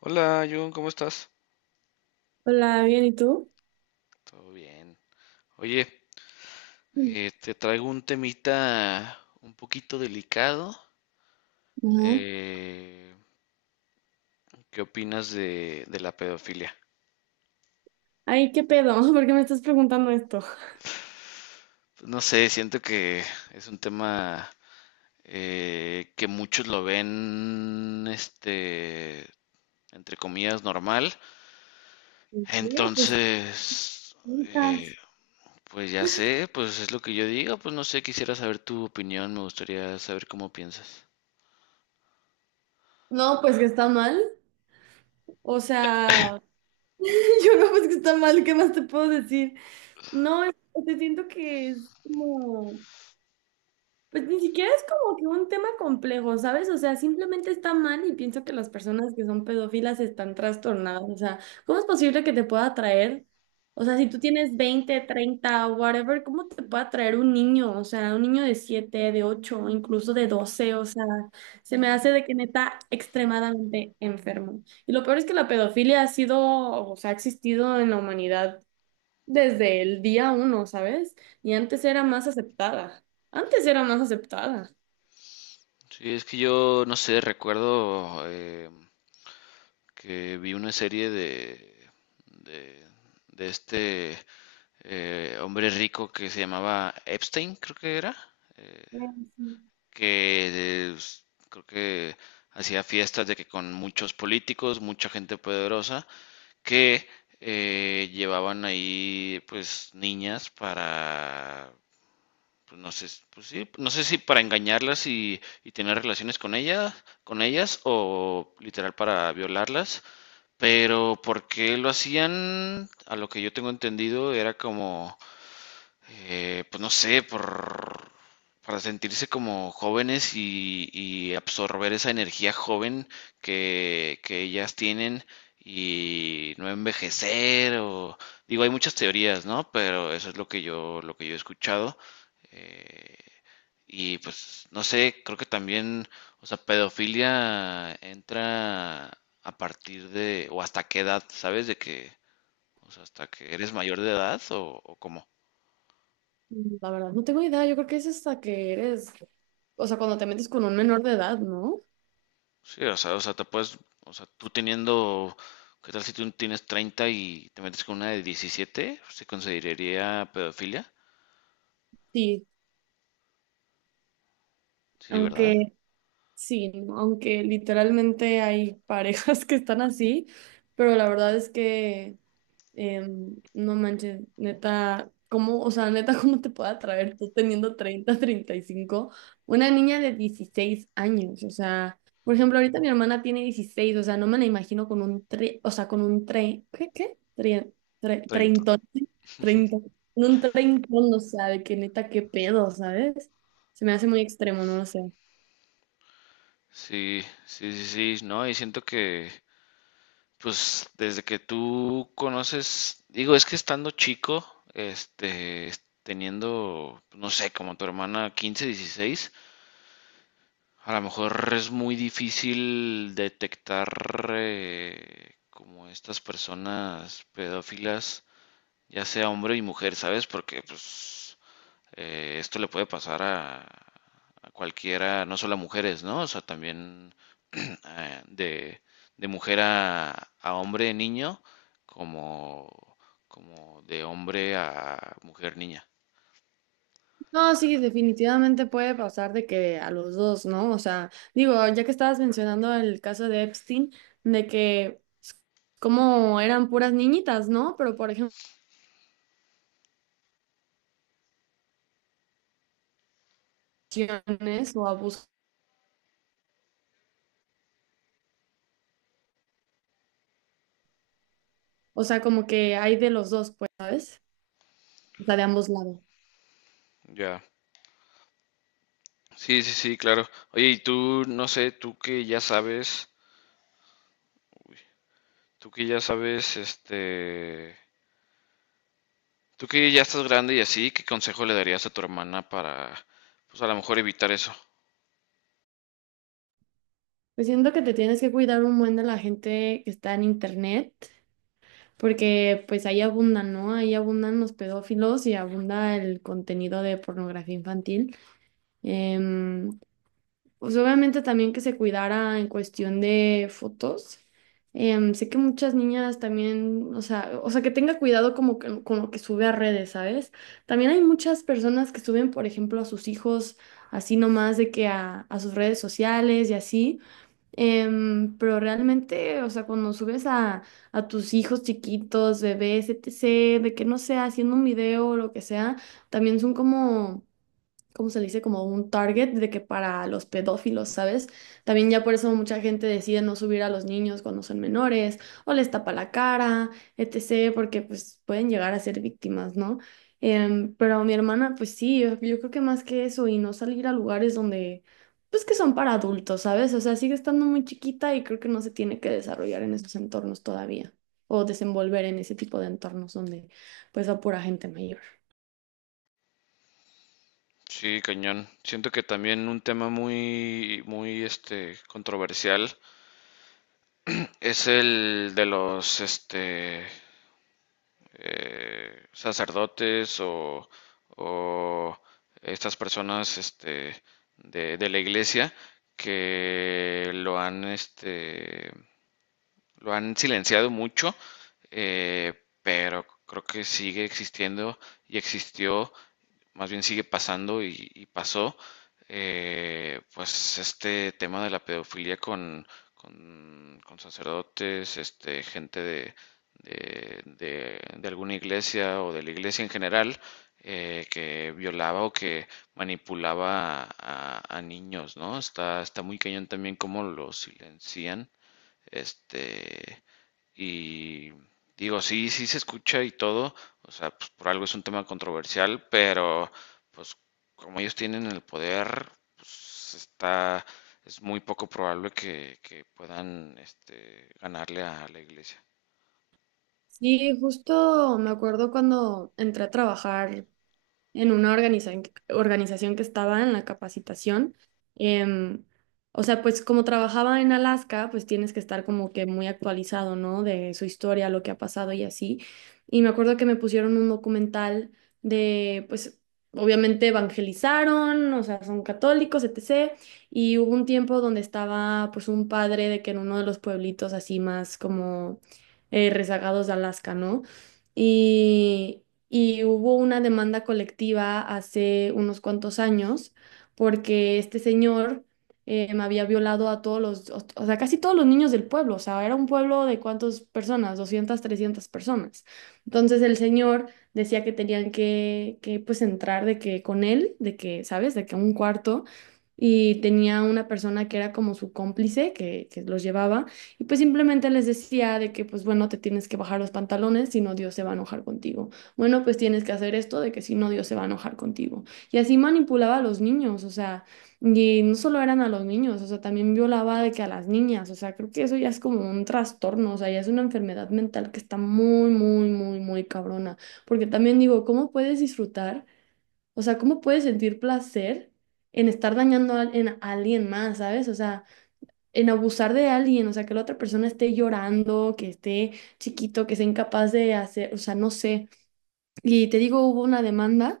Hola, Jun, ¿cómo estás? Hola, bien, ¿y tú? Todo bien. Oye, Mm. Te traigo un temita un poquito delicado. Ajá. Eh, ¿Qué opinas de la pedofilia? Ay, ¿qué pedo? ¿Por qué me estás preguntando esto? No sé, siento que es un tema que muchos lo ven, este, entre comillas, normal. ¿Qué? Pues Entonces, eh, juntas. pues ya sé, pues es lo que yo digo. Pues no sé, quisiera saber tu opinión, me gustaría saber cómo piensas. No, pues que está mal. O sea, yo no, pues que está mal, ¿qué más te puedo decir? No, es- te siento que es como. Pues ni siquiera es como que un tema complejo, ¿sabes? O sea, simplemente está mal y pienso que las personas que son pedófilas están trastornadas. O sea, ¿cómo es posible que te pueda atraer? O sea, si tú tienes 20, 30, whatever, ¿cómo te puede atraer un niño? O sea, un niño de 7, de 8, incluso de 12. O sea, se me hace de que neta extremadamente enfermo. Y lo peor es que la pedofilia ha sido, o sea, ha existido en la humanidad desde el día uno, ¿sabes? Y antes era más aceptada. Antes era más aceptada. Sí, es que yo, no sé, recuerdo que vi una serie de, de este hombre rico que se llamaba Epstein, creo que era, Mm, sí. que eh, s- creo que hacía fiestas de que con muchos políticos, mucha gente poderosa, que llevaban ahí pues niñas para pues no sé, pues sí, no sé si para engañarlas y tener relaciones con ellas, o literal para violarlas, pero ¿por qué lo hacían? A lo que yo tengo entendido era como pues no sé, para sentirse como jóvenes y absorber esa energía joven que ellas tienen y no envejecer o digo, hay muchas teorías, ¿no? Pero eso es lo que yo he escuchado. eh, y pues no sé, creo que también, o sea, pedofilia entra a partir de, o hasta qué edad, ¿sabes? De que, o sea, hasta que eres mayor de edad o cómo. Mm, la verdad, no tengo idea. Yo creo que es hasta que eres, o sea, cuando te metes con un menor de edad, ¿no? Sí, o sea, te puedes, o sea, tú teniendo, ¿qué tal si tú tienes 30 y te metes con una de 17? ¿Se consideraría pedofilia? Sí, Sí, ¿verdad? aunque, sí, ¿no?, aunque literalmente hay parejas que están así, pero la verdad es que. No manches, neta, ¿cómo, o sea, neta, cómo te puede atraer tú teniendo 30, 35, una niña de 16 años? O sea, por ejemplo, ahorita mi hermana tiene 16, o sea, no me la imagino con un tre, o sea, con un tre, ¿qué, qué? Tre, tre- 30. treintón, treintón, con un treintón, o sea, de que neta, qué pedo, ¿sabes? Se me hace muy extremo, no lo sé. Sí, sí, sí, sí, no, y siento que, pues, desde que tú conoces, digo, es que estando chico, este, teniendo, no sé, como tu hermana 15, 16, a lo mejor es muy difícil detectar como estas personas pedófilas ya sea hombre y mujer, ¿sabes? Porque pues esto le puede pasar a cualquiera, no solo a mujeres, ¿no? O sea, también eh, de, de mujer a hombre niño, como, como de hombre a mujer niña. No, sí, definitivamente puede pasar de que a los dos, ¿no? O sea, digo, ya que estabas mencionando el caso de Epstein, de que s- como eran puras niñitas, ¿no? Pero por ejemplo, violaciones o abuso, o sea, como que hay de los dos, pues, ¿sabes? O sea, de ambos lados. Ya. Sí, sí, sí, claro. Oye, y tú, no sé, tú que ya sabes, este, tú que ya estás grande y así, ¿qué consejo le darías a tu hermana para, pues a lo mejor evitar eso? Pues siento que te tienes que cuidar un buen de la gente que está en internet, porque pues ahí abundan, ¿no? Ahí abundan los pedófilos y abunda el contenido de pornografía infantil. Em, Pues obviamente también que se cuidara en cuestión de fotos. Sé que muchas niñas también, o sea, que tenga cuidado como que con lo que sube a redes, ¿sabes? También hay muchas personas que suben, por ejemplo, a sus hijos así nomás de que a sus redes sociales y así. Pero realmente, o sea, cuando subes a tus hijos chiquitos, bebés, etc., de que no sea haciendo un video o lo que sea, también son como, ¿cómo se le dice? Como un target de que para los pedófilos, ¿sabes? También ya por eso mucha gente decide no subir a los niños cuando son menores o les tapa la cara, etcétera, porque pues pueden llegar a ser víctimas, ¿no? Pero mi hermana, pues sí, yo creo que más que eso y no salir a lugares donde, pues que son para adultos, ¿sabes? O sea, sigue estando muy chiquita y creo que no se tiene que desarrollar en esos entornos todavía, o desenvolver en ese tipo de entornos donde pues va pura gente mayor. Sí, cañón. Siento que también un tema muy, muy, este, controversial es el de los, este, sacerdotes o estas personas, este, de la iglesia que lo han, este, lo han silenciado mucho, eh, pero creo que sigue existiendo y existió, más bien sigue pasando y pasó, pues este tema de la pedofilia con sacerdotes, este, gente de alguna iglesia o de la iglesia en general, que violaba o que manipulaba a niños, ¿no? Está, está muy cañón también cómo lo silencian este, y digo, sí, sí se escucha y todo, o sea, pues por algo es un tema controversial, pero pues como ellos tienen el poder, pues está, es muy poco probable que puedan este, ganarle a la iglesia. Sí, justo me acuerdo cuando entré a trabajar en una organización que estaba en la capacitación. em, o sea, pues como trabajaba en Alaska, pues tienes que estar como que muy actualizado, ¿no? De su historia, lo que ha pasado y así. Y me acuerdo que me pusieron un documental de, pues, obviamente evangelizaron, o sea, son católicos, etc. Y hubo un tiempo donde estaba, pues, un padre de que en uno de los pueblitos así más como rezagados de Alaska, ¿no? Y, y hubo una demanda colectiva hace unos cuantos años porque este señor me había violado a todos los, o sea, casi todos los niños del pueblo. O sea, era un pueblo de cuántas personas, 200, 300 personas. Entonces el señor decía que tenían que pues entrar de que con él, de que, ¿sabes? De que un cuarto. Y tenía una persona que era como su cómplice, que los llevaba, y pues simplemente les decía de que, pues bueno, te tienes que bajar los pantalones, si no Dios se va a enojar contigo. Bueno, pues tienes que hacer esto de que si no Dios se va a enojar contigo. Y así manipulaba a los niños, o sea, y no solo eran a los niños, o sea, también violaba de que a las niñas, o sea, creo que eso ya es como un trastorno, o sea, ya es una enfermedad mental que está muy, muy, muy, muy cabrona. Porque también digo, ¿cómo puedes disfrutar? O sea, ¿cómo puedes sentir placer en estar dañando a, en a alguien más, ¿sabes? O sea, en abusar de alguien, o sea, que la otra persona esté llorando, que esté chiquito, que sea incapaz de hacer, o sea, no sé. Y te digo, hubo una demanda,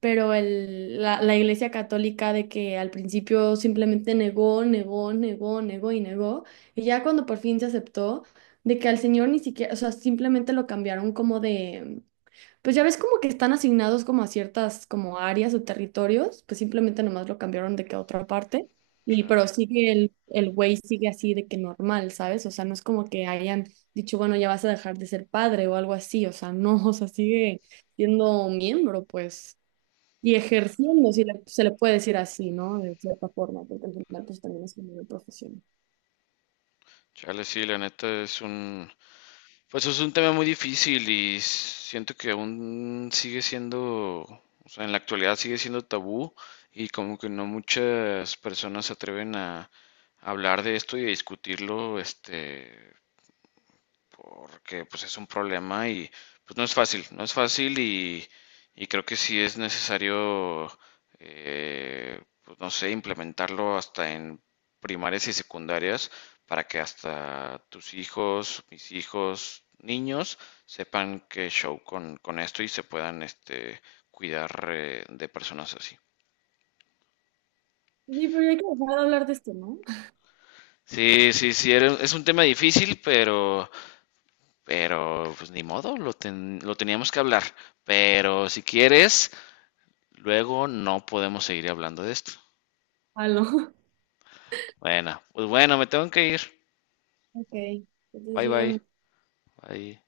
pero la Iglesia Católica de que al principio simplemente negó, negó, negó, negó y negó, y ya cuando por fin se aceptó, de que al señor ni siquiera, o sea, simplemente lo cambiaron como de, pues ya ves como que están asignados como a ciertas como áreas o territorios, pues simplemente nomás lo cambiaron de que a otra parte. Y pero Chale. sigue el güey sigue así de que normal, ¿sabes? O sea, no es como que hayan dicho, bueno, ya vas a dejar de ser padre o algo así, o sea, no, o sea, sigue siendo miembro, pues, y ejerciendo, si se le puede decir así, ¿no? De cierta forma, porque al final pues también es como una profesión. Chale, sí, la neta es un, pues es un tema muy difícil y siento que aún sigue siendo, o sea, en la actualidad sigue siendo tabú y como que no muchas personas se atreven a hablar de esto y a discutirlo, este, porque pues es un problema y pues no es fácil, no es fácil y creo que sí es necesario, pues no sé, implementarlo hasta en primarias y secundarias para que hasta tus hijos, mis hijos, niños sepan qué show con esto y se puedan este, cuidar de personas así. Sí, pero ya hay que dejar de hablar de esto, ¿no? Sí, sí, sí, es un tema difícil, pero pues ni modo, lo teníamos que hablar. Pero si quieres, luego no podemos seguir hablando de esto. Aló. Bueno, pues bueno, me tengo que ir. Ok, entonces Bye bye. bien. Bye.